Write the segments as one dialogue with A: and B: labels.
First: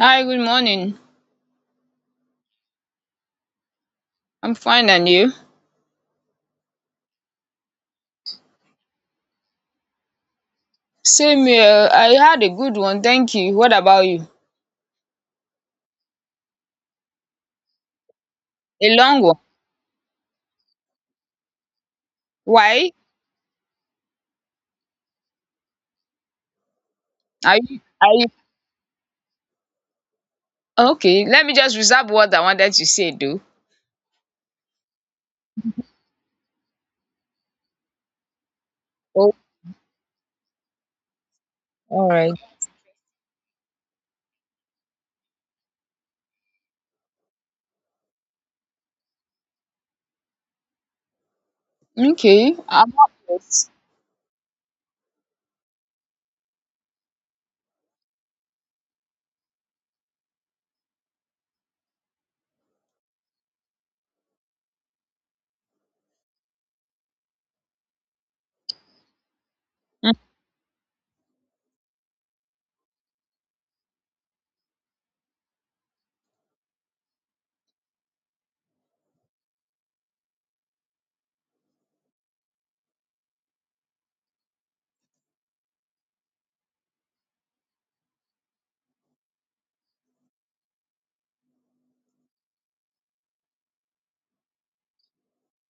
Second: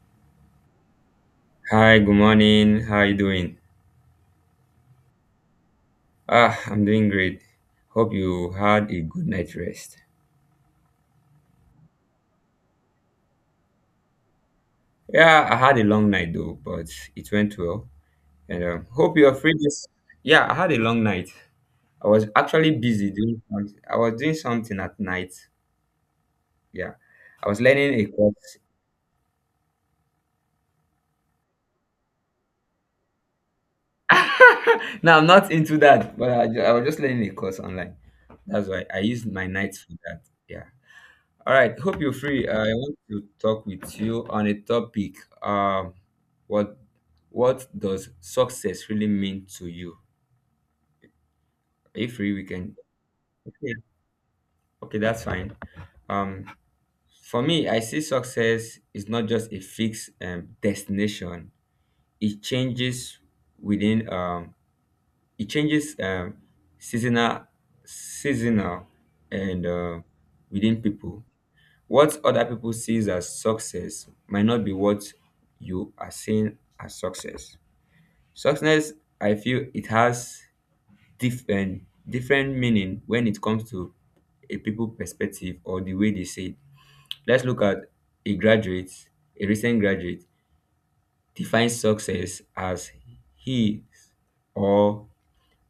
A: Hi, good morning.
B: Hi, good morning. How are you doing?
A: I'm fine, and you?
B: Ah, I'm doing great. Hope you had a good night rest.
A: Same here. I had a good one, thank you. What about you?
B: Yeah, I had a long night though, but it went well. And
A: A
B: hope
A: long
B: you're
A: one.
B: free this. Yeah, I had a long night. I was actually
A: Why?
B: busy doing, I was doing something at night. Yeah, I
A: Are
B: was
A: you?
B: learning a
A: Are you?
B: course.
A: Okay. Let me just reserve what I wanted to say, though.
B: Now I'm not into that. But I was just learning a course online. That's why I used
A: Oh,
B: my nights for that. Yeah. All right, hope
A: all
B: you're
A: right.
B: free. I want to talk with you on a topic. Um, what what does success really mean to you? Are you free? We
A: Okay.
B: can.
A: I'm up first.
B: Okay, okay, that's fine. Um, for me, I see success is not just a fixed destination. It changes within. It changes seasonal, seasonal, and
A: Mm,
B: within people. What other people sees as success might not be what you are seeing as success. Success, I feel it has different different meaning when it comes to a people perspective or the way they say it. Let's look at a graduate, a recent graduate defines success as he or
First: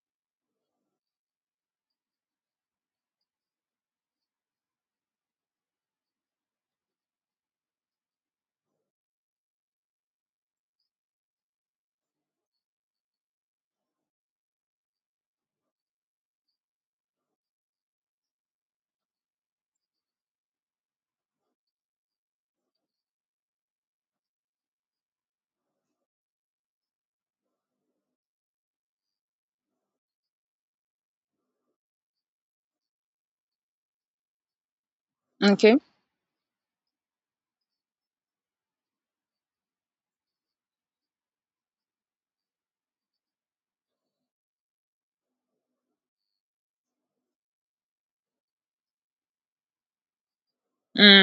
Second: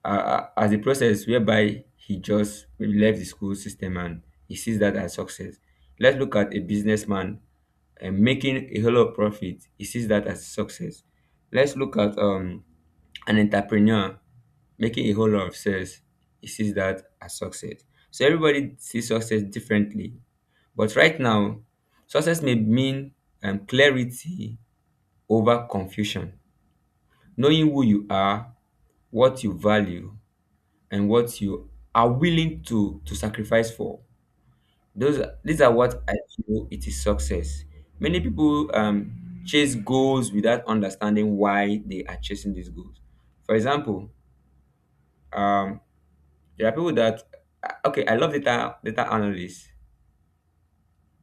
B: as a process whereby he just maybe left the school system and he sees that as success. Let's look at a businessman and making a whole lot of profit, he sees that as success. Let's look at an entrepreneur making a whole lot of sales. He sees that as success. So everybody sees success differently. But right now, success may mean clarity over confusion, knowing who you are, what you value, and what you are willing to sacrifice for. Those these are
A: okay.
B: what I feel it is success. Many people chase goals without understanding why they are chasing these goals. For example, um, there are people that okay, I love data analysts.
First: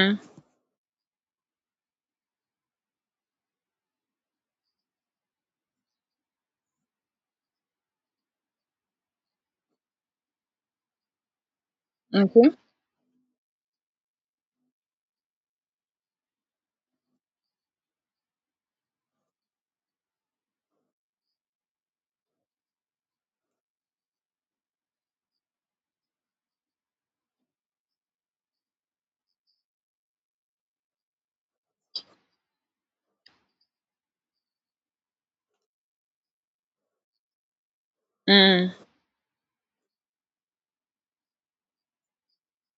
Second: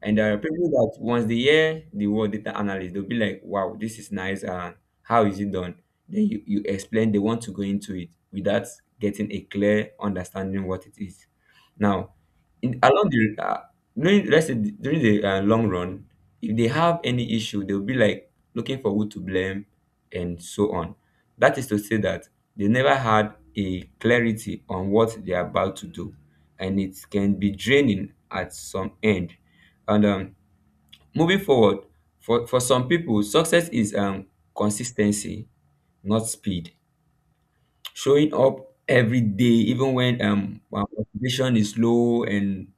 B: And there are people that once they hear the word data analyst, they'll be like, wow, this is nice. And how is it done? Then you explain, they want to go into it without getting a clear understanding what it is. Now,
A: okay.
B: in, along the, during, let's say during the long run, if they have any issue, they'll be like looking for who to blame and so on. That is to say that they never had a clarity on what they are about to do, and it can be draining at some end. And moving forward, for some people, success is consistency, not speed. Showing up
A: Mm,
B: every day, even when our motivation is low, and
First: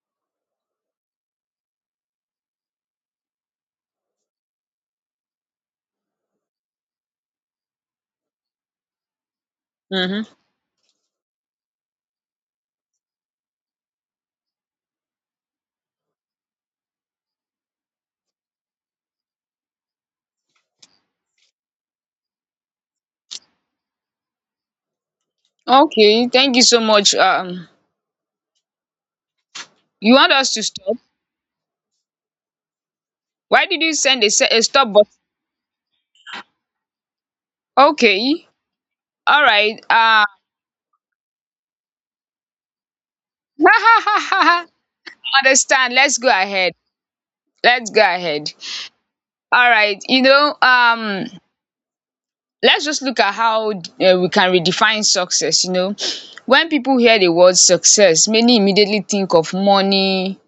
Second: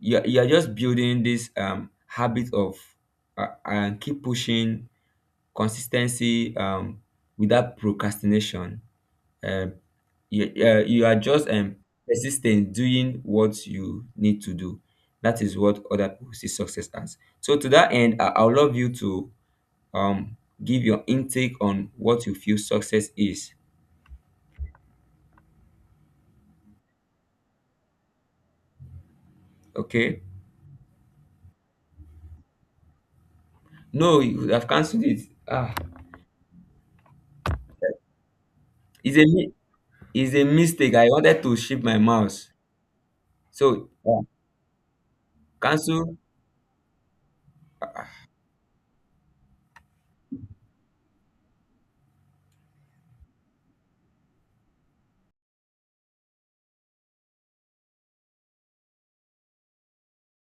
B: you're just building this habit of and keep pushing consistency without procrastination. Um,
A: mm-hmm.
B: you are just persistent doing what you need to do. That is what other people see success as. So to that end, I would love you to um give your intake on what you feel success is.
A: Okay. Thank you so much. You
B: Okay,
A: want us to stop? Why did you
B: no,
A: send
B: you would
A: a
B: have
A: stop
B: cancelled
A: button?
B: it. Ah,
A: Okay.
B: it's a
A: All
B: mi-
A: right.
B: it's a mistake. I wanted to shift my mouse so yeah,
A: Understand.
B: cancel.
A: Let's go ahead. Let's go ahead. All right, let's just look at how we can redefine success. When people hear the word success, many immediately think of money,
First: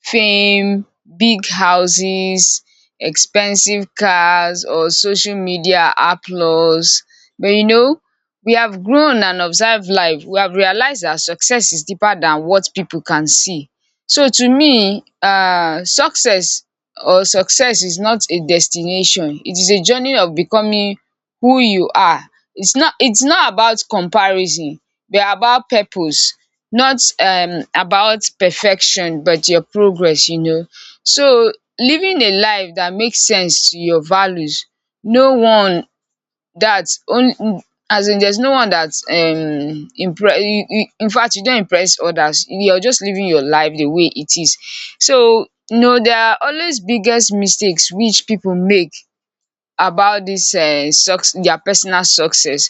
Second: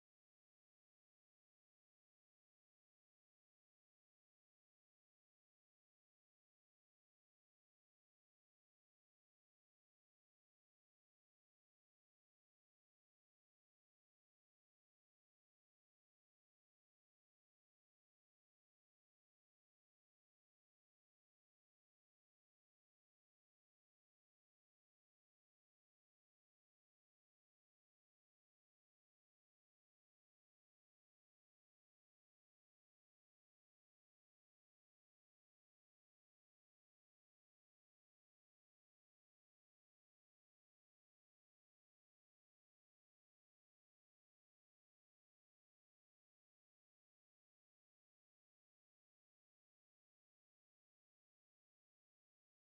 A: fame, big houses, expensive cars, or social media applause. But we have grown and observed life, we have realized that success is deeper than what people can see. So to me, success is not a destination, it is a journey of becoming who you are. It's not about comparison, but about purpose, not about perfection but your progress, you know. So, living a life that makes sense to your values, no one, that only, as in, there's no one that impre you, in fact, you don't impress others, you're just living your life the way it is. So you know, there are always biggest mistakes which people make about this, their personal success.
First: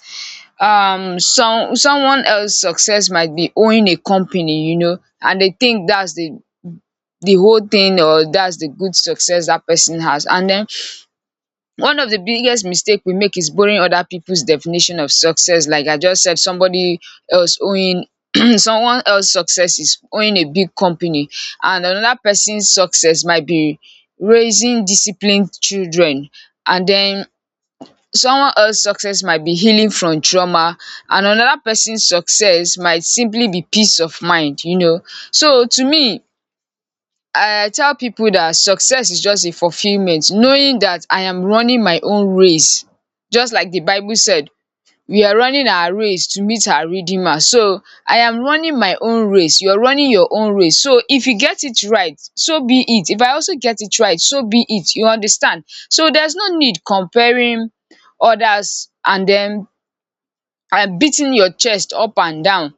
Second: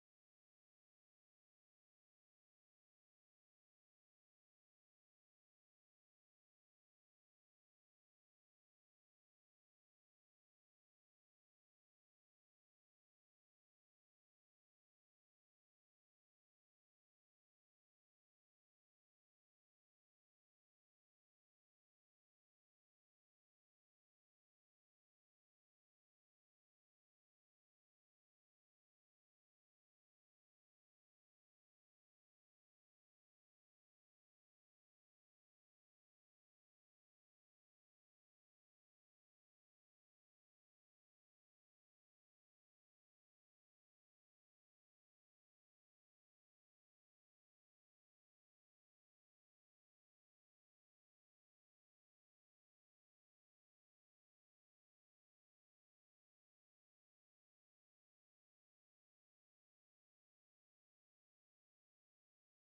A: Someone else success might be owning a company, you know, and they think that's the whole thing, or that's the good success that person has. And then, one of the biggest mistake we make is borrowing other people's definition of success, like I just said. Somebody else owning someone else success is owning a big company, and another person's success might be raising disciplined children. And then, someone else's success might be healing from trauma, and another person's success might simply be peace of mind, you know. So to me, I tell people that success is just a fulfillment, knowing that I am running my own race. Just like the Bible said, we are running our race to meet our redeemer. So I am running my own race, you are running your own race. So if you get it right, so be it; if I also get it right, so be it, you understand. So there's no need comparing others and then and beating your chest up and down,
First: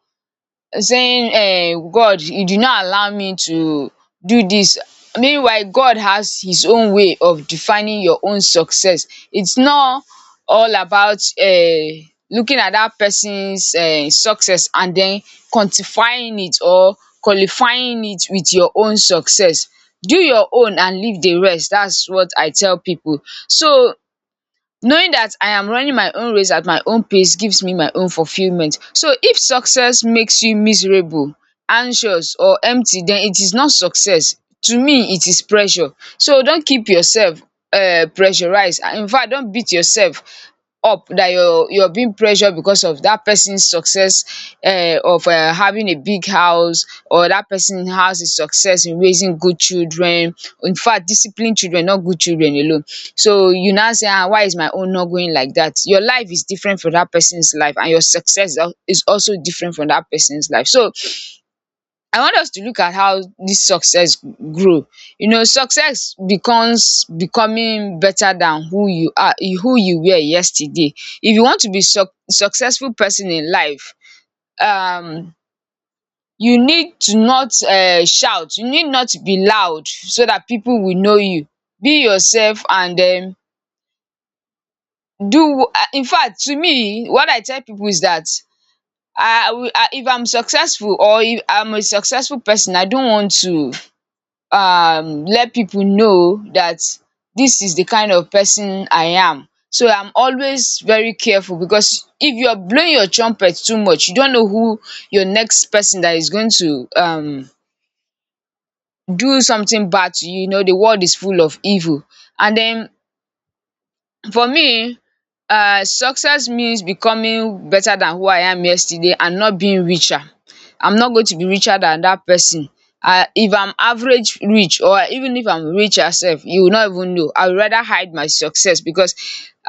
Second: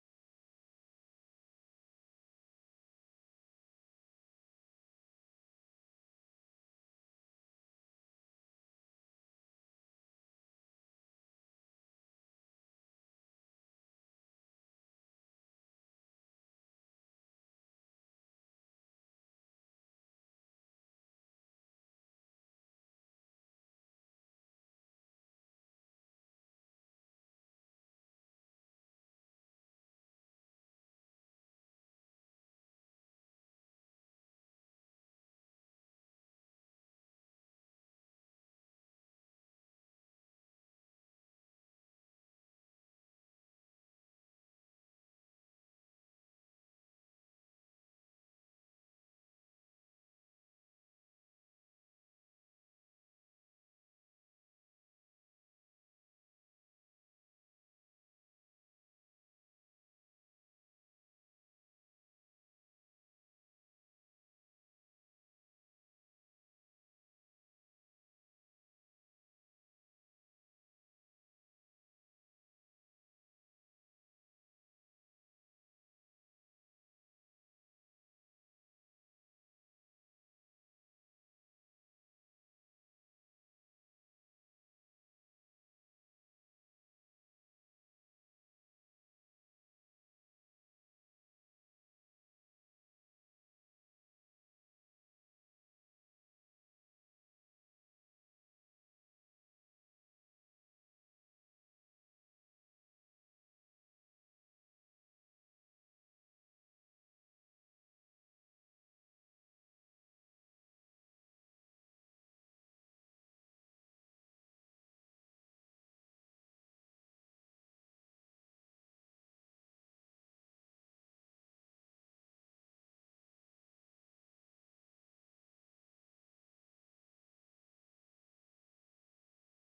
A: saying, um, God, you did not allow me to do this. Meanwhile, God has his own way of defining your own success. It's not all about looking at that person's success and then quantifying it or qualifying it with your own success. Do your own and leave the rest, that's what I tell people. So, knowing that I am running my own race at my own pace gives me my own fulfillment. So if success makes you miserable, anxious, or empty, then it is not success. To me, it is pressure. So don't keep yourself pressurized. In fact, don't beat yourself up that you're being pressured because of that person's success, of having a big house, or that person has a success in raising good children. In fact, disciplined children, not good children alone. So you now say, ah, why is my own not going like that? Your life is different from that person's life, and your success is also different from that person's life. So I want us to look at how this success grow. You know, success becomes becoming better than who you are, who you were yesterday. If you want to be successful person in life, um you need to not shout, you need not to be loud so that people will know you. Be yourself and do, in fact, to me what I tell people is that, I, if I'm successful, or if I'm a successful person, I don't want to let people know that this is the kind of person I am. So I'm always very careful, because if you're blowing your trumpet too much, you don't know who your next person that is going to do something bad to you. You know, the world is full of evil. And then, for me, success means becoming better than who I am yesterday and not being richer. I'm not going to be richer than that person. Um, if I'm average rich, or even if I'm rich, sef you will not even know. I would rather hide my success, because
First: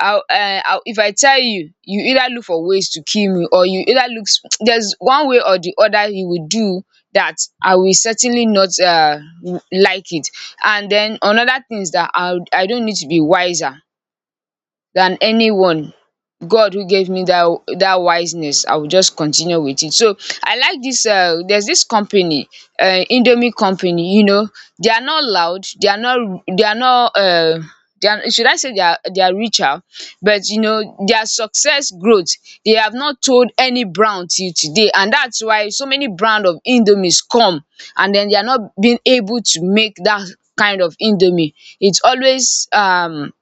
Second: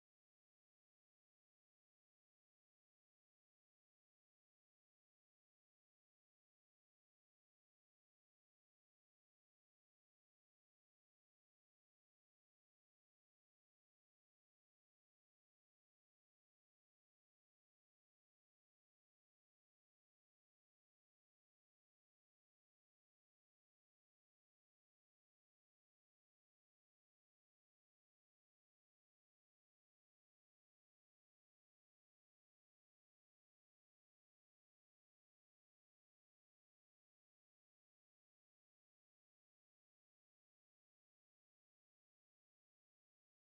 A: I, if I tell you, you either look for ways to kill me, or you either looks there's one way or the other you will do that. I will certainly not like it. And then, another thing is dat I don't need to be wiser than anyone. God who gave me that wiseness, I will just continue with it. So, I like this. There's this company, Indomie company. You know, they are not loud. They are not. They are not. They are, should I say, they are richer, but you know their success growth. They have not told any brand till today, and that's why so many brand of Indomies come, and then they are not being able to make that kind of Indomie. It's always,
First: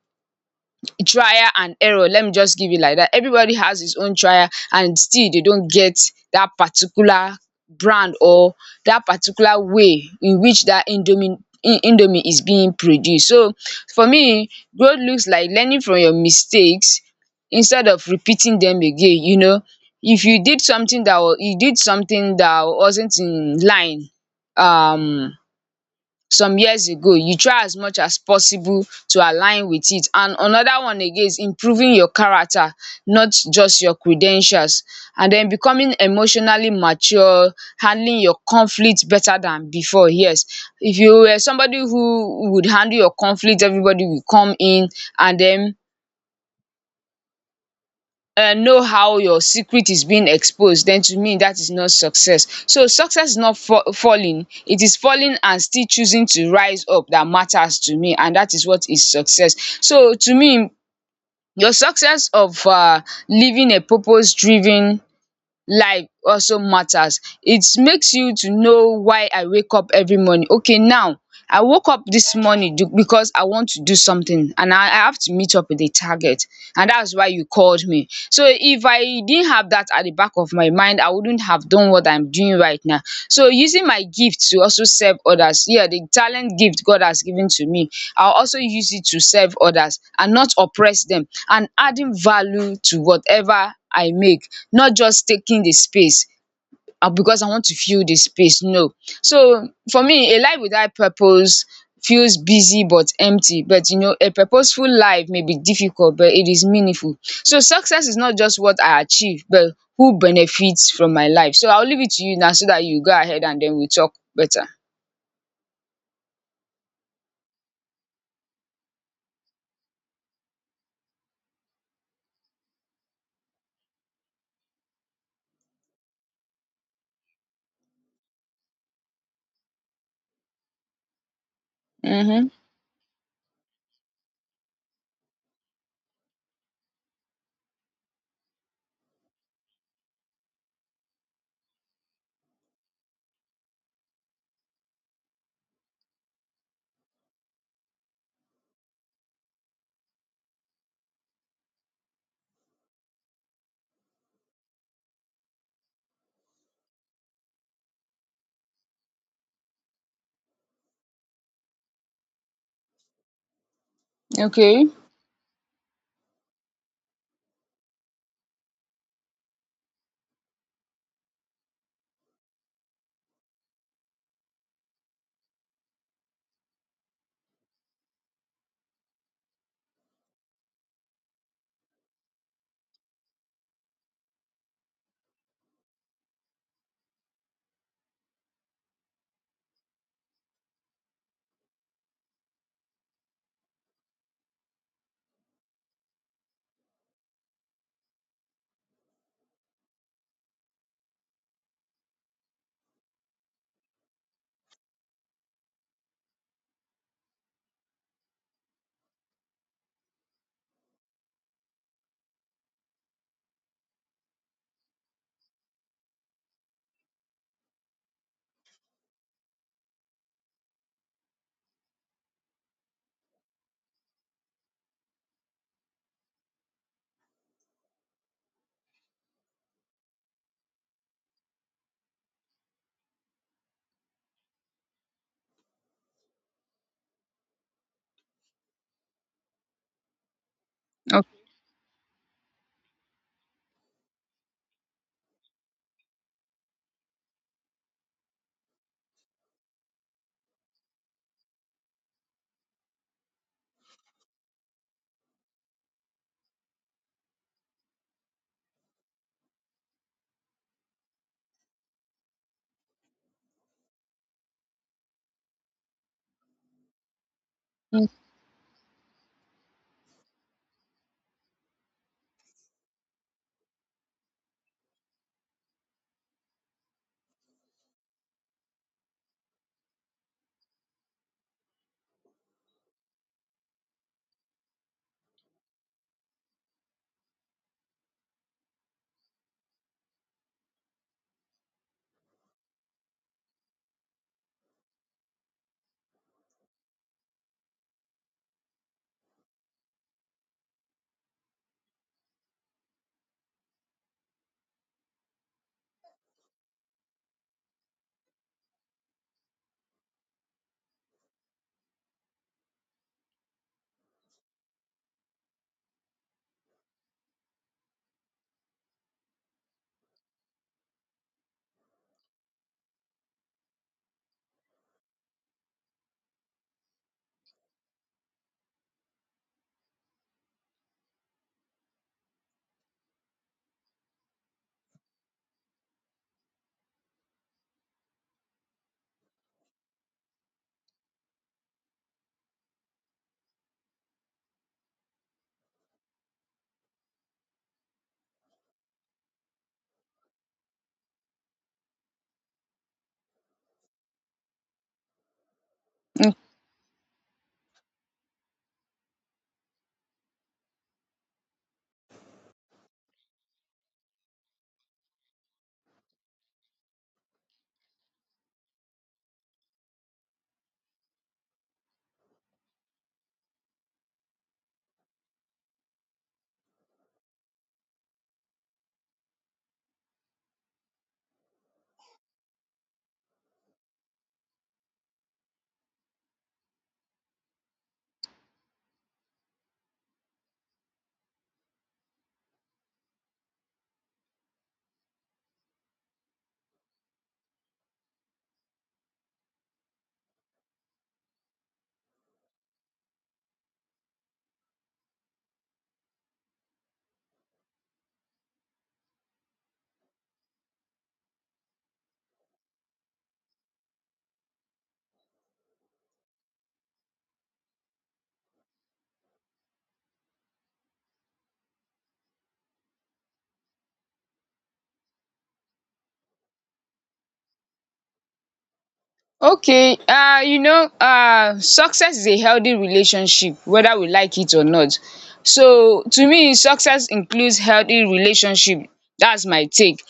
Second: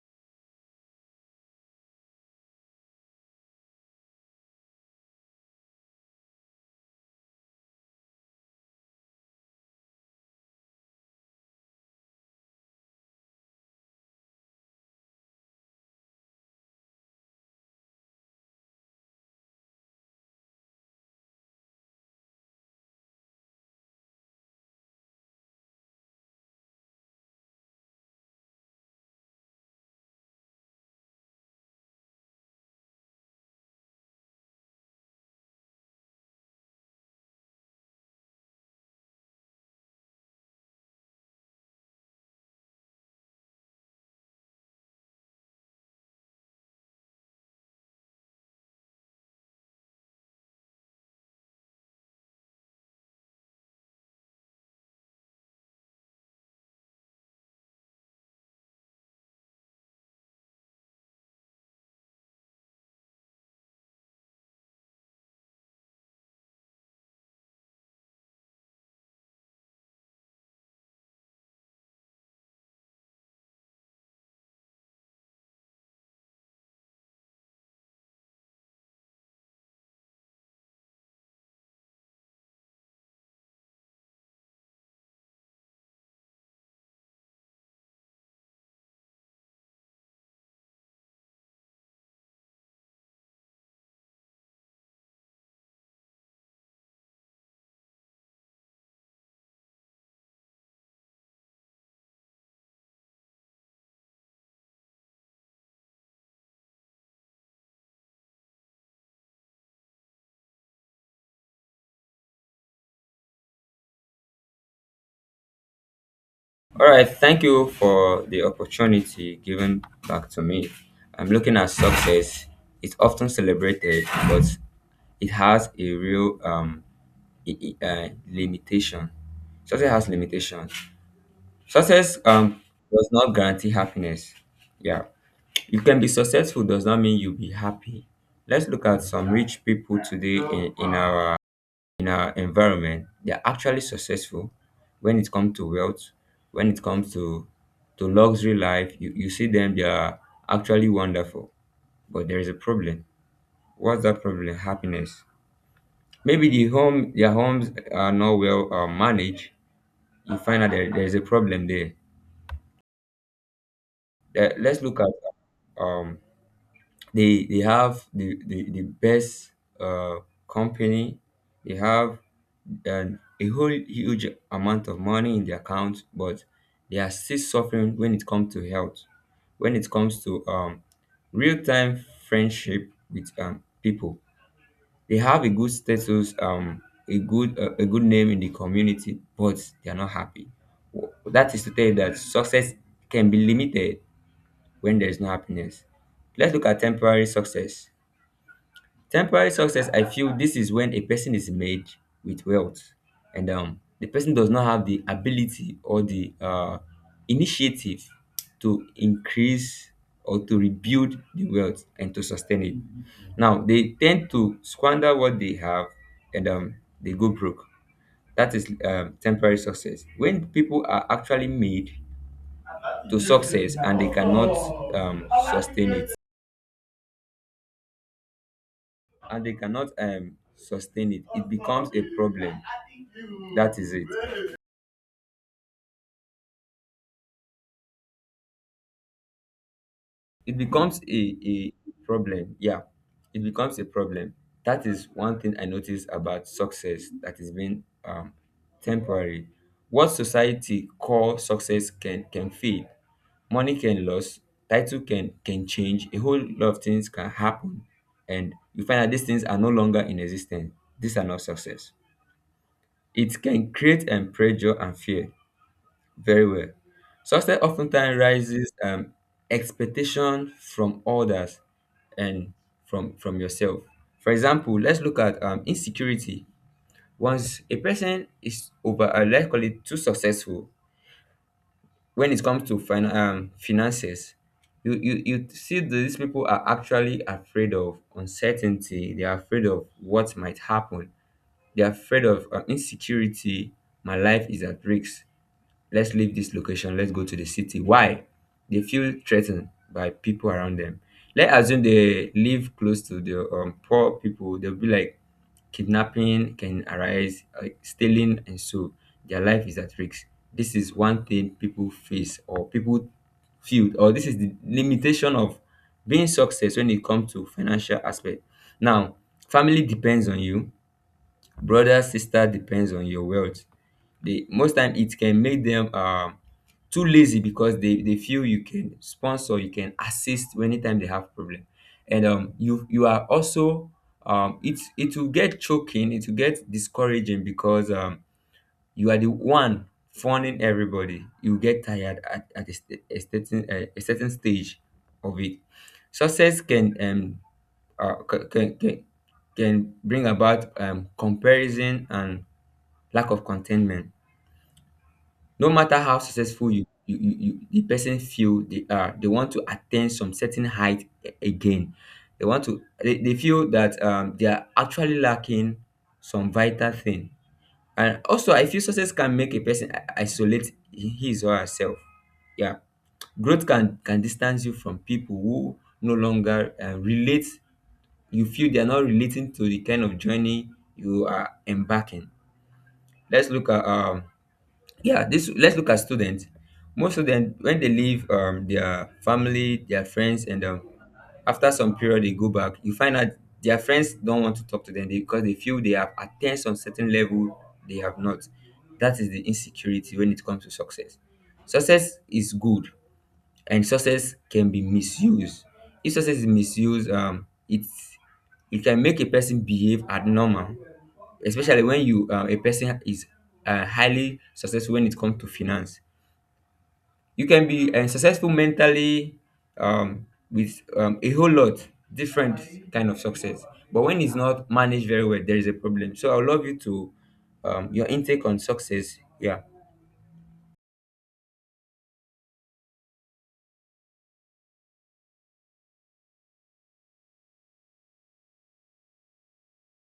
A: trial and error, let me just give it like that. Everybody has his own trial and still they don't get that particular brand, or that particular way in which that indomie is being produced. So for me, growth looks like learning from your mistakes instead of repeating them again, you know. If you did something that, you did something that wasn't in line, um some years ago, you try as much as possible to align with it. And another one again is improving your character, not just your credentials, and then becoming emotionally mature, handling your conflict better than before, yes. If you were somebody who would handle your conflict, everybody will come in and then know how your secret is being exposed, then to me, that is not success. So, success is not falling, it is falling and still choosing to rise up, that matters to me, and that is what is success. So to me, your success of living a purpose driven life also matters. It makes you to know why I wake up every morning. Okay, now, I woke up this morning because I want to do something, and I have to meet up with a target. And that's why you called me. So if I didn't have that at the back of my mind, I wouldn't have done what I'm doing right now. So, using my gift to also serve others. Yeah, the talent gift God has given to me, I'll also use it to serve others and not oppress them, and adding value to whatever I make, not just taking the space because I want to fill the space. No. So for me, a life without purpose feels busy but empty. But you know, a purposeful life may be difficult, but it is meaningful. So success is not just what I achieve, but who benefits from my life. So I'll leave it to you now so that you go ahead and then we talk better.
B: All right, thank you for the opportunity given back to me. I'm looking at success. It's often celebrated, but it has a real limitation. Success has limitation. Success
A: Mm-hmm.
B: does not guarantee happiness. Yeah. You can be successful does not mean you'll be happy. Let's look at some rich people today, in our environment. They're actually successful when it comes to wealth, when it comes to luxury life. You see them, they are actually wonderful. But there is a problem. What's that problem? Happiness. Maybe their homes are not well managed. You find out there is a problem there. Let's
A: Okay.
B: look at they have the best uh company, they have a whole huge amount of money in their account, but they are still suffering when it comes to health, when it comes to real-time friendship with people. They have a good status, a good name in the community, but they are not happy. That is to tell you that success can be limited when there is no happiness. Let's look at temporary success. Temporary success, I feel this is when a person is made with wealth, and the person does not have the ability or the initiative to increase or to rebuild the wealth and to sustain it. Now, they tend to squander what they have, and they go broke. That is temporary success. When people are actually made to success and they cannot sustain it, and they cannot sustain it, it becomes a problem. That is it. It becomes a problem, yeah, it becomes a problem. That is one thing I noticed about success that is being temporary. What society call success can fade, money can lose, title can change, a whole lot of things can happen, and you find that these things are no longer in existence. These are not success. It can create pressure and fear. Very well. Success
A: Okay.
B: oftentimes rises expectation from others and from yourself. For example, let's look at insecurity. Once a person is over, let's call it too successful, when it comes to finances, you see that these people are actually afraid of uncertainty. They are afraid of what might happen. They are afraid of insecurity. My life is at risk. Let's leave this location. Let's go to the city. Why? They feel threatened by people around them. Let's assume they live close to the poor people. They'll be like, kidnapping can arise, stealing, and so their life is at risk. This is one thing people face or people feel, or this is the limitation of being success when it comes to financial aspect. Now, family depends on you, brother, sister depends on your wealth. They most time it can make them too lazy, because they feel you can sponsor, you can assist anytime they have problem. And you are also it will get choking, it will get discouraging because you are the one funding everybody. You get tired at a, st- a certain stage of it. Success can uh, ca- can, can can bring about comparison and lack of contentment. No matter how successful you the person feel they want to attain some certain height again. They they feel that they are actually lacking some vital thing. And also I feel success can make a person isolate his or herself, yeah. Growth can distance you from people who no longer relate. You feel they are not relating to the kind of journey you are embarking. let's look at um let's look at students. Most students when they leave their family, their friends, and after some period they go back, you find out their friends don't want to talk to them because they feel they have attained some certain level they have not. That is the insecurity when it comes to success. Success is good, and success can be misused. If success is misused, it can make a person behave abnormal, especially when you a person is highly successful when it comes to finance. You can be successful mentally, with a whole lot different kind of success, but when it's not managed very well, there is a problem. So I would love you to your intake on success. Yeah.
A: Okay, you know, success is a healthy relationship, whether we like it or not. So to me, success includes healthy relationship, that's my take.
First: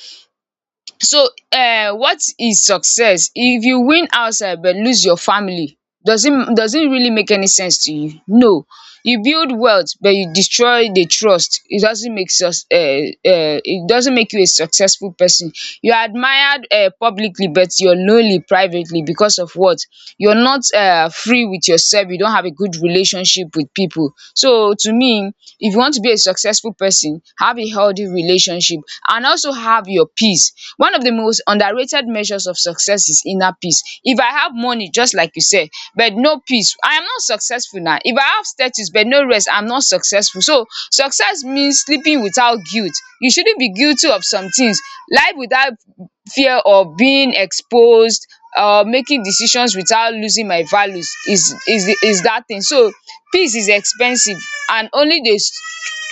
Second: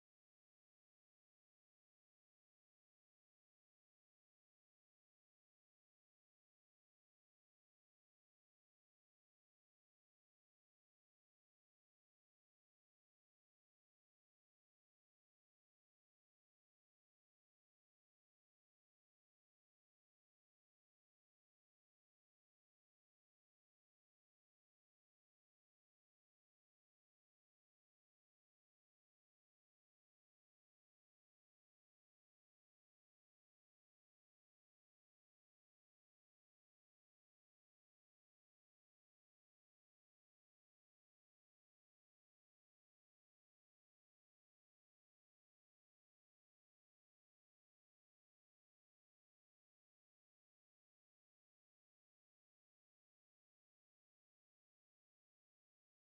A: So, what is success? If you win outside but lose your family, does it really make any sense to you? No. You build wealth but you destroy the trust. It doesn't make sus it doesn't make you a successful person. You are admired publicly but you're lonely privately, because of what? You're not free with yourself, you don't have a good relationship with people. So to me, if you want to be a successful person, have a healthy relationship and also have your peace. One of the most underrated measures of success is inner peace. If I have money, just like you said, but no peace, I am not successful now. If I have status but no rest, I'm not successful. So success means sleeping without guilt. You shouldn't be guilty of some things. Life without fear of being exposed, or making decisions without losing my values is that thing. So peace is expensive, and only the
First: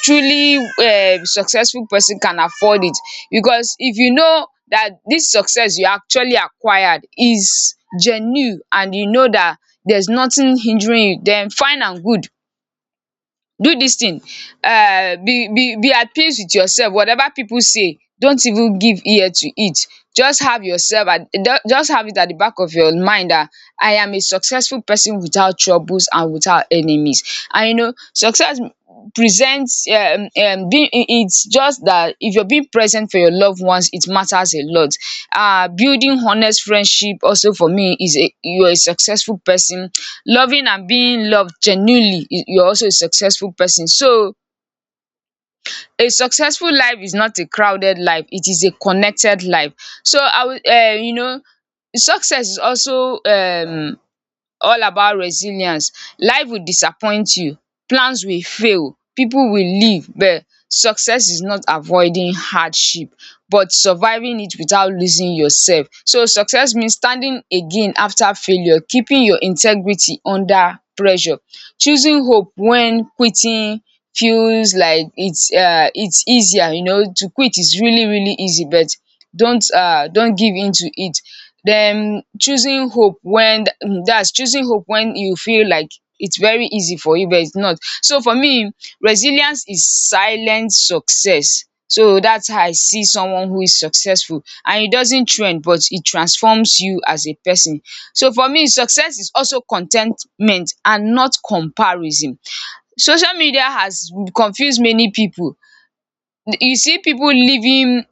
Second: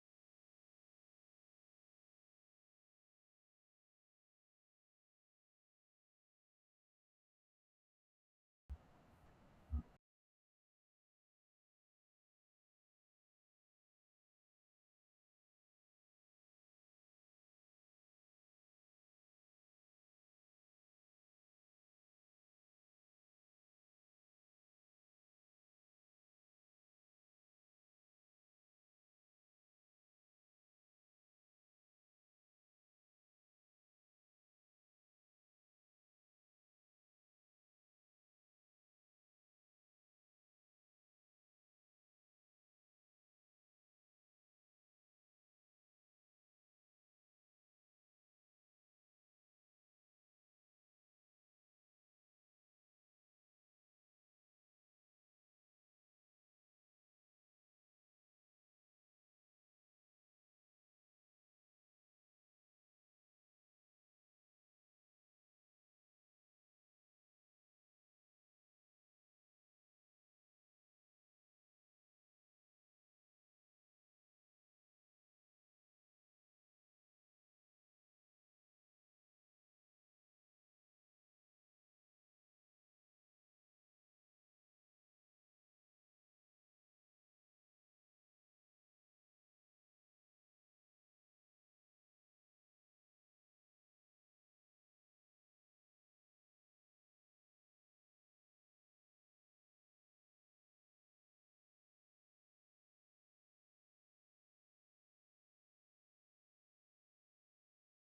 A: truly successful person can afford it, because if you know that this success you actually acquired is genuine, and you know that there's nothing hindering you, then fine and good. Do this thing. Be at peace with yourself. Whatever people say, don't even give ear to it. Just have yourself at just have it at the back of your mind that I am a successful person without troubles and without enemies. And you know, success presents it's just that if you're being present for your loved ones, it matters a lot. Building honest friendship also, for me, is a you are a successful person. Loving and being loved genuinely, you're also a successful person. So a successful life is not a crowded life, it is a connected life. So I would success is also all about resilience. Life will disappoint you, plans will fail, pipu will leave, but success is not avoiding hardship but surviving it without losing yourself. So success means standing again after failure, keeping your integrity under pressure, choosing hope when quitting feels like it's easier. To quit is really, really easy, but don't give in to it. Then choosing hope when that's choosing hope when you feel like it's very easy for you, but it's not. So for me, resilience is silent success. So that's how I see someone who is successful. And it doesn't trend, but it transforms you as a person. So for me, success is also contentment and not comparison. Social media has confused many people. You see people living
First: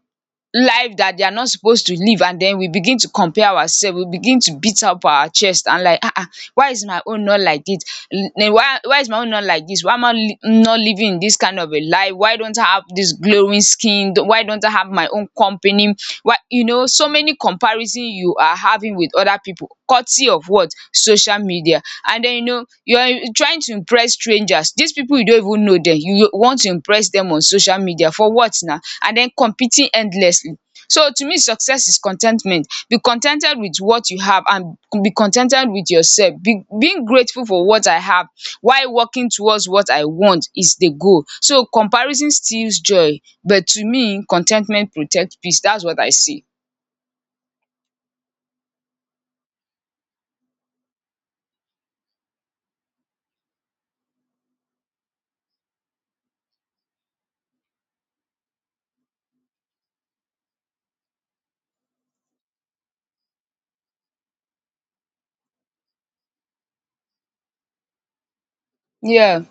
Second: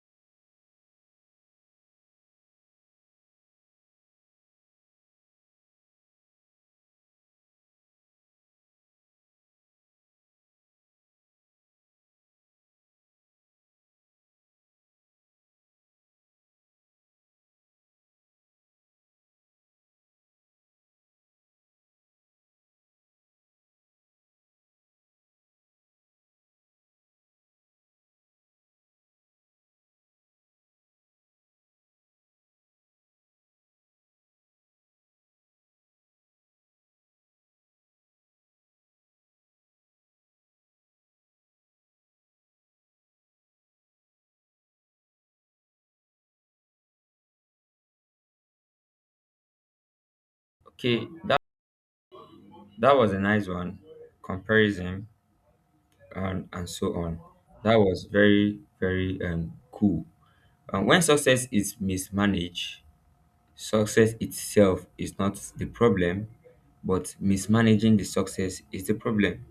A: life that they are not supposed to live, and then we begin to compare ourselves, we begin to beat up our chest and like, ah, ah, why is my own not like this? Why is my own not like this? Why am I not living in this kind of a life? Why don't I have this glowing skin? Why don't I have my own company? Why? You know, so many comparison you are having with other people, courtesy of what? Social media. And then, you know, you're trying to impress strangers. These people, you don't even know them. You want to impress them on social media for what now? And then competing endlessly. So to me, success is contentment. Be contented with what you have, and be contented with yourself. Be being grateful for what I have while working towards what I want is the goal. So comparison steals joy, but to me, contentment protects peace. That's what I see.
B: Okay. That was a nice one. Comparison and so on. That was very very cool. And when success is mismanaged, success itself is not the problem, but mismanaging the success is the
A: Yeah.
B: problem.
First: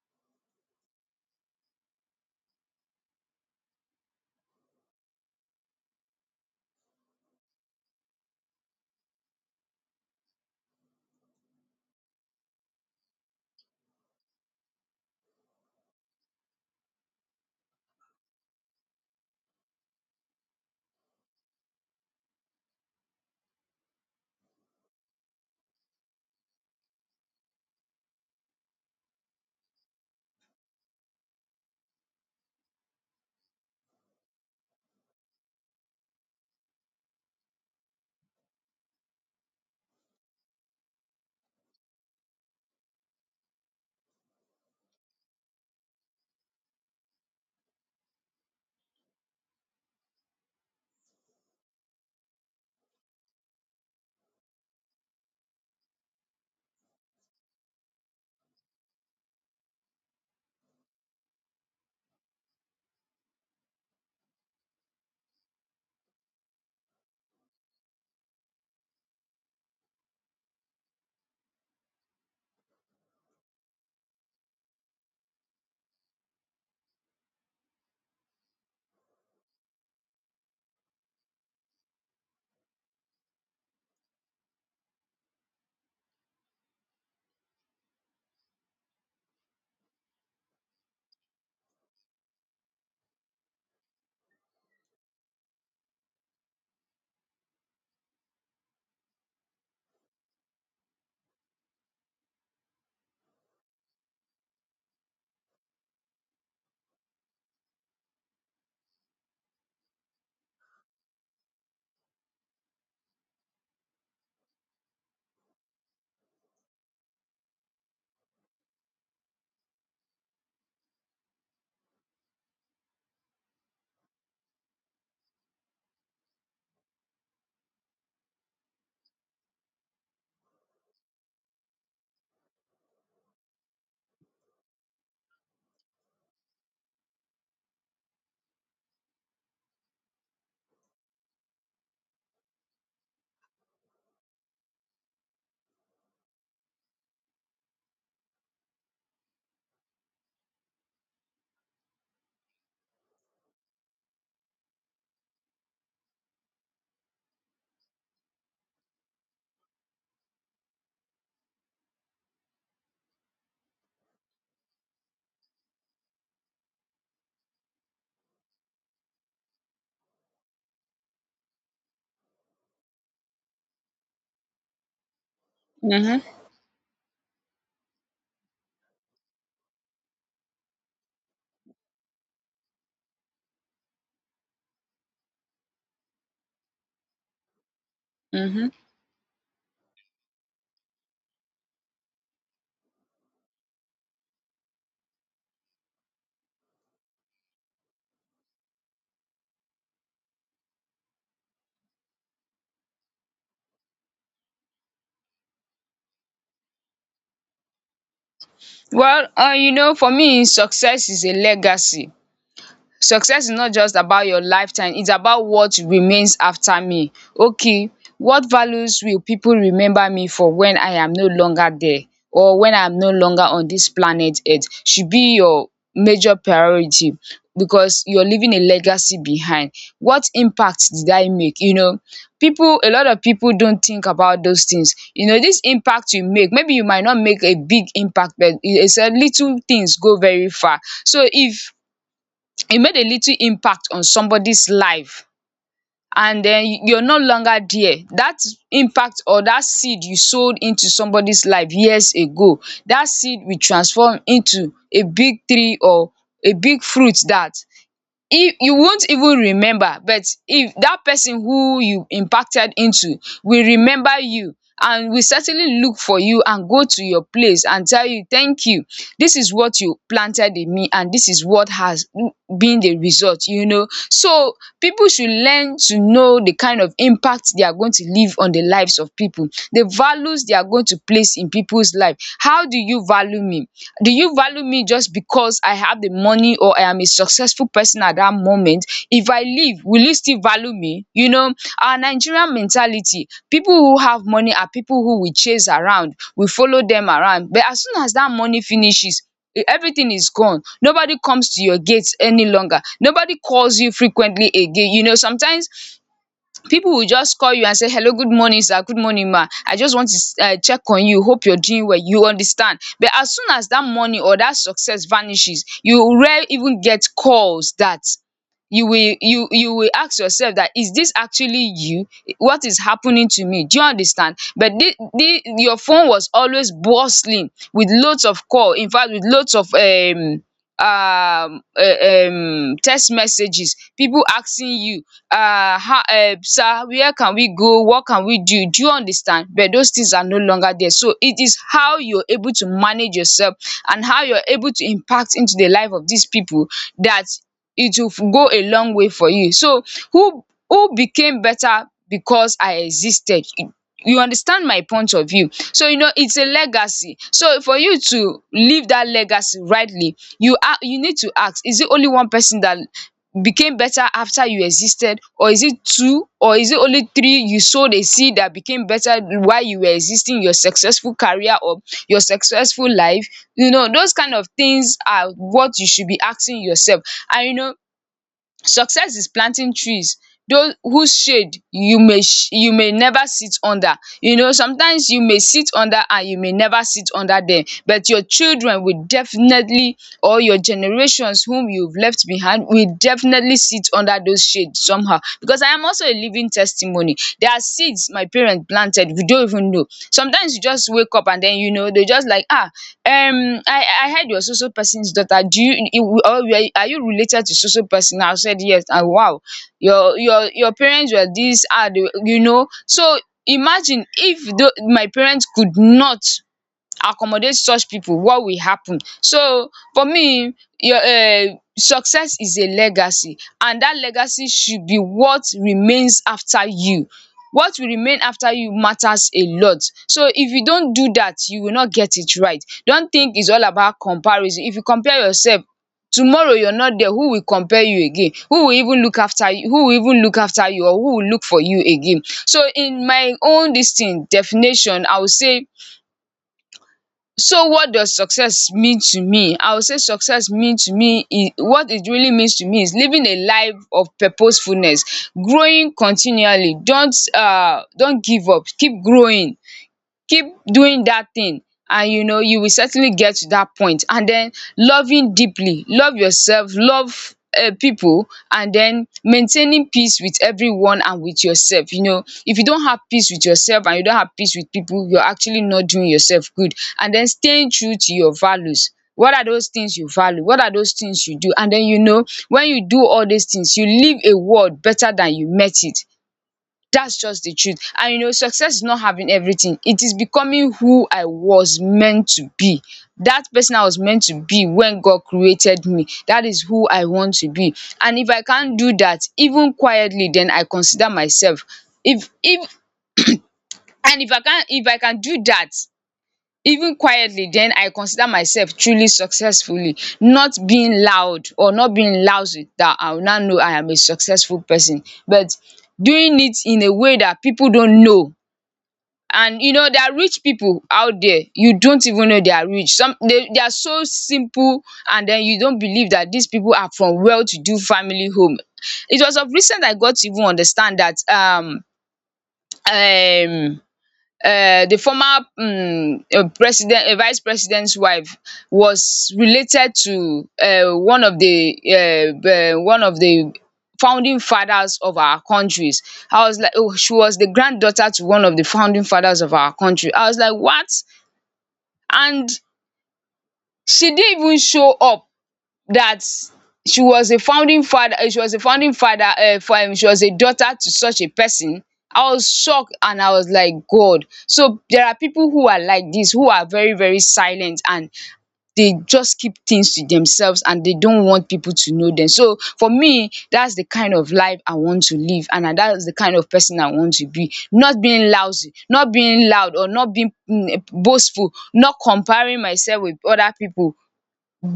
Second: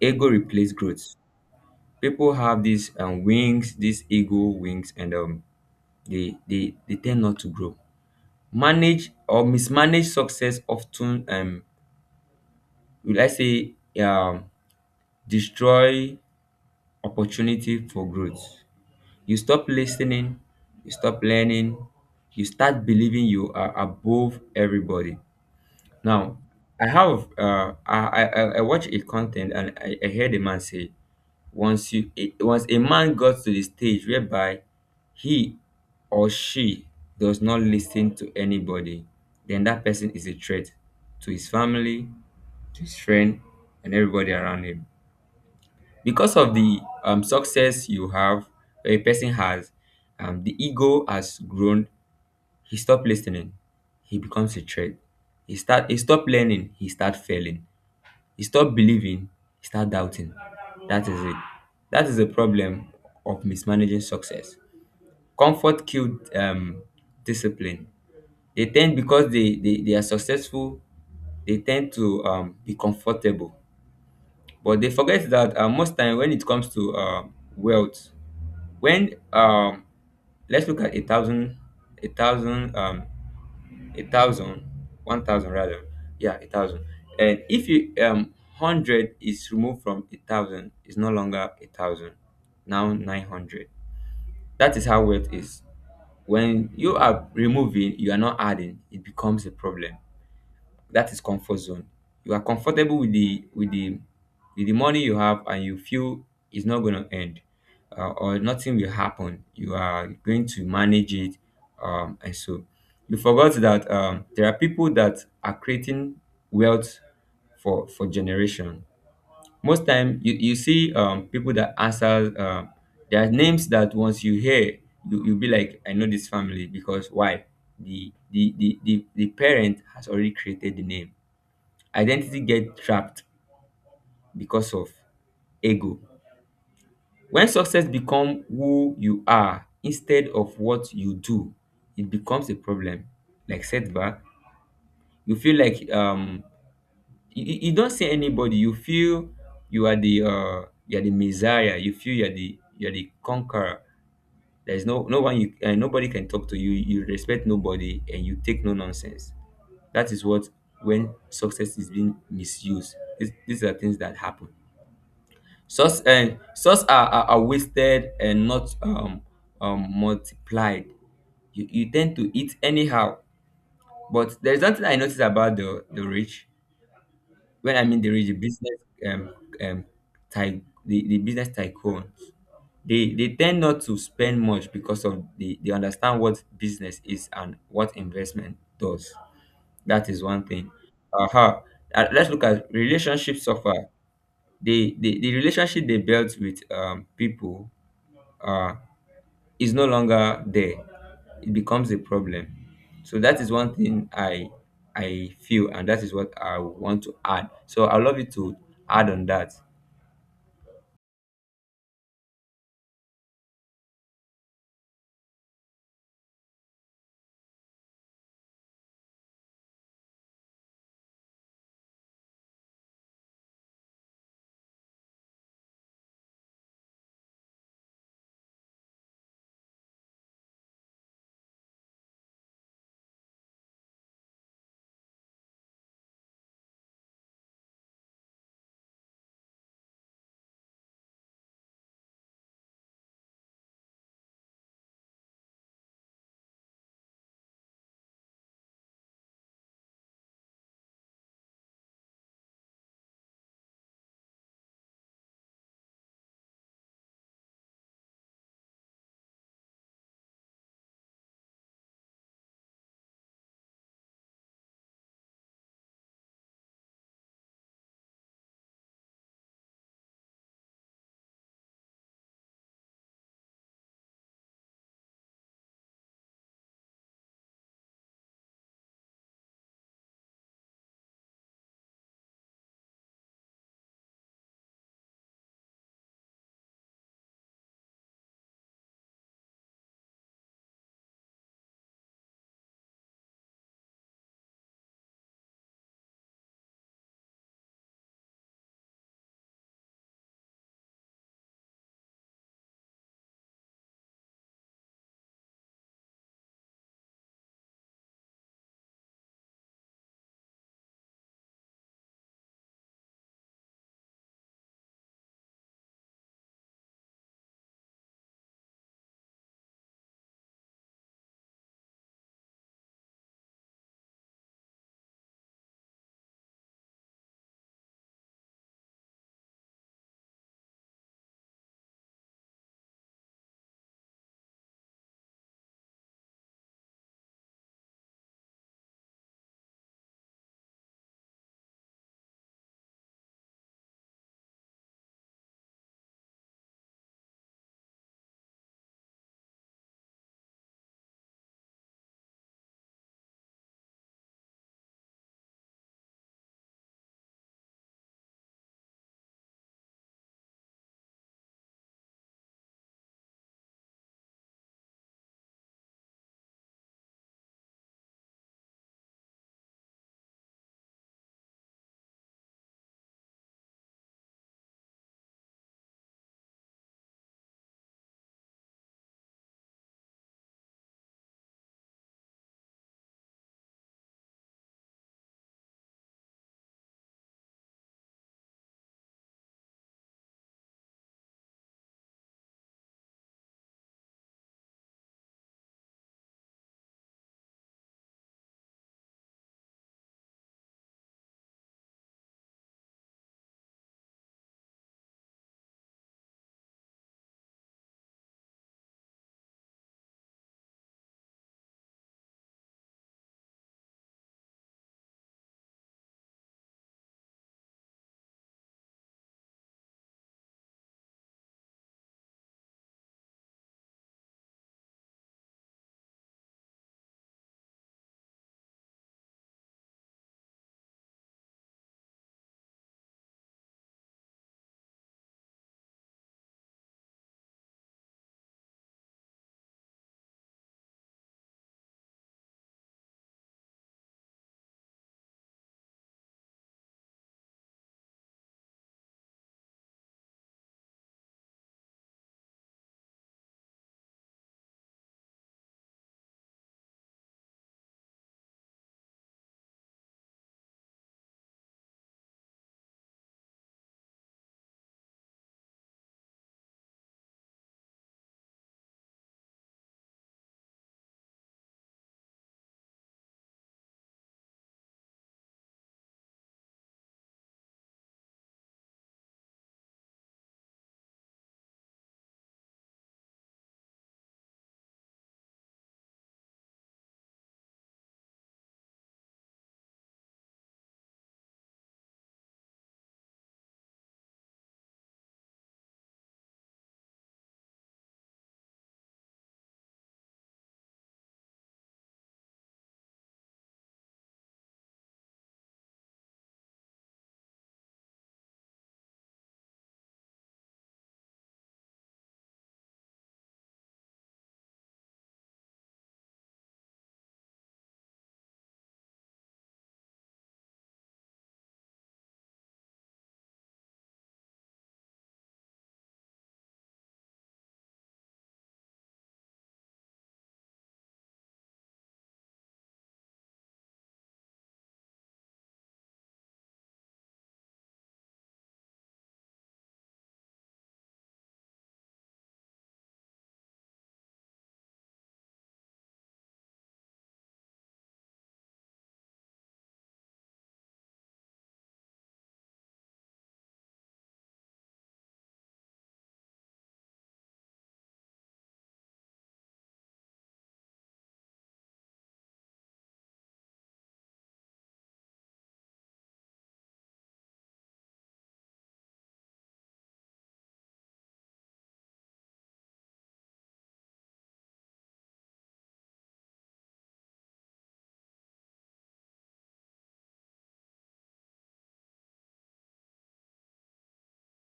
B: Ego replace growth. People have these wings, these ego wings, and they tend not to grow. Manage or mismanage success often will I say destroy opportunity for growth. You stop listening, you stop learning, you start believing you are above everybody. Now, I watch a content, and I heard a man say, once once a man got to the stage whereby he or she does not listen to anybody, then that person is a threat to his family, to his friend, and everybody around him. Because of the success you have, or a person has, the ego has grown. He stopped listening. He becomes a threat. He start. He stop learning. He start failing. He stop believing, he start doubting. That is it. That is the problem of mismanaging success. Comfort killed discipline. They tend because they are successful, they tend to be comfortable. But they forget that most time when it comes to wealth, when let's look at a thousand, a thousand, a thousand, one thousand rather, yeah, a thousand. And if you hundred is removed from a thousand, it's no longer a thousand. Now 900, that is how wealth is. When you are removing you are not adding, it becomes a problem. That is comfort zone. You are comfortable with the money you have, and you feel it's not going to end, or nothing will happen, you are going to manage it, and so you forgot that there are people that are creating wealth for generation. Most time you see people that answer, there are names that once you hear, you'll be like I know this family, because why? The parent has already created the name. Identity get trapped because of ego. When success become who you are instead of what you do, it becomes a problem, like setback. You feel like you don't see anybody, you feel you're the messiah, you feel you're the conqueror. There's no one, you nobody can talk to you respect nobody, and you take no nonsense. That is what, when success is being misused, these are things that happen. Such such are wasted and not multiplied. You tend to eat anyhow. But there's something I noticed about the rich. When I mean the rich, the um um business tycoons. They tend not to spend much because of the they understand what business is and what investment
A: um
B: does. That is one thing. Uh-huh. Let's look at relationship suffer. The relationship they built with people uh, is no longer there, it becomes a problem. So that is one thing I feel, and that is what I want to add. So I love you to add on
A: well
B: that.
A: um you know, for me, success is a legacy. Success is not just about your lifetime, it's about what remains after me. Okay, what values will people remember me for when I am no longer there, or when I am no longer on this planet earth, should be your major priority, because you're leaving a legacy behind. What impact did I make? You know, people, a lot of people don't think about those things. You know, this impact you make, maybe you might not make a big impact, but it's a little things go very far. So if e made a little impact on somebody's life, and then you're no longer there, that impact or that seed you sowed into somebody's life years ago, that seed will transform into a big tree or a big fruit that if you won't even remember, but if that person who you impacted into will remember you, and will certainly look for you and go to your place and tell you thank you, this is what you planted in me, and this is what has been the result, you know. So people should learn to know the kind of impact they are going to leave on the lives of people, the values they are going to place in people's life. How do you value me? Do you value me just because I have the money or I am a successful person at that moment? If I leave, will you still value me? You know, our Nigerian mentality, people who have money are people who we chase around, we follow them around, but as soon as that money finishes, everything is gone. Nobody comes to your gates any longer, nobody calls you frequently again, you know. Sometimes people will just call you and say hello, good morning sir, good morning ma, I just want to check on you, hope you're doing well, you understand. But as soon as that money or that success vanishes, you rare even get calls. That you will, you will ask yourself, that is this actually you? What is happening to me? Do you understand? But the your phone was always bustling with loads of call, infact with loads of text messages, people asking you, how, sir, where can we go, what can we do? Do you understand? But those things are no longer there. So it is how you're able to manage yourself, and how you're able to impact into the life of these people, that it will go a long way for you. So who who became better because I existed? You understand my point of view. So you know, it's a legacy. So for you to leave that legacy rightly, you are you need to ask, is it only one person that became better after you existed, or is it two, or is it only three you sowed a seed that became better while you were existing your successful career or your successful life? You know, those kind of things are what you should be asking yourself. And you know, success is planting trees those whose shade you may never sit under. You know, sometimes you may sit under and you may never sit under them, but your children will definitely, or your generations whom you've left behind will definitely sit under those shade somehow, because I am also a living testimony. There are seeds my parents planted we don't even know. Sometimes you just wake up and then, you know, they just like, ah, I heard you're so so person's daughter. Do you, or are you related to so so person? I said yes. And wow, your parents were this hard, you know. So imagine if my parents could not accommodate such people, what will happen? So for me, your success is a legacy, and that legacy should be what remains after you. What will remain after you matters a lot. So if you don't do that, you will not get it right. Don't think it's all about comparison. If you compare yourself tomorrow you're not there, who will compare you again? Who will even look after you? Who will even look after you, or who will look for you again? So in my own this thing definition, I will say, so what does success mean to me? I would say success mean to me is what it really means to me is living a life of purposefulness, growing continually. Don't don't give up, keep growing. Keep doing that thing, and you know you will certainly get to that point. And then loving deeply, love yourself, love people, and then maintaining peace with everyone and with yourself. You know if you don't have peace with yourself and you don't have peace with people, you're actually not doing yourself good. And then staying true to your values. What are those things you value? What are those things you do? And then you know, when you do all these things, you leave a world better than you met it. That's just the truth. And you know, success is not having everything, it is becoming who I was meant to be. That person I was meant to be when God created me, that is who I want to be. And if I can't do that even quietly, then I consider myself if and if I can, if I can do that even quietly, then I consider myself truly successfully, not being loud or not being lousy, that I will now know I am a successful person. But doing it in a way that people don't know. And you know, there are rich people out there you don't even know they are rich. Some they are so simple, and then you don't believe that these people are from well-to-do family home. It was of recent I got to even understand that um the former president vice president's wife was related to one of the founding fathers of our countries. I was like, oh, she was the granddaughter to one of the founding fathers of our country. I was like, what? And she didn't even show up that she was a founding father. She was a founding father for she was a daughter to such a person. I was shocked, and I was like, God. So there are people who are like this, who are very, very silent, and they just keep things to themselves, and they don't want people to know them. So for me, that's the kind of life I want to live, and that's the kind of person I want to be. Not being lousy, not being loud, or not being boastful, not comparing myself with other people,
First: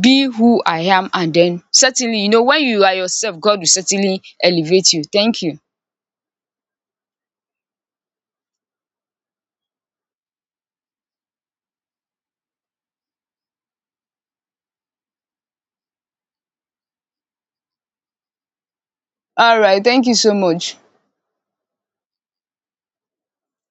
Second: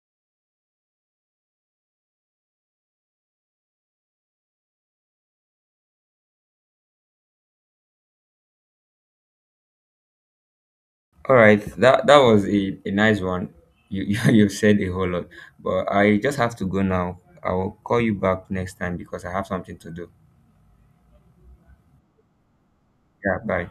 A: be who I am. And then certainly, you know, when you are yourself, God will certainly elevate you. Thank you.
B: All right, that was a nice one. You've said a whole lot, but I just have to go now. I will call you back next time because I have
A: All
B: something
A: right.
B: to
A: Thank
B: do.
A: you so much.
B: Yeah, bye.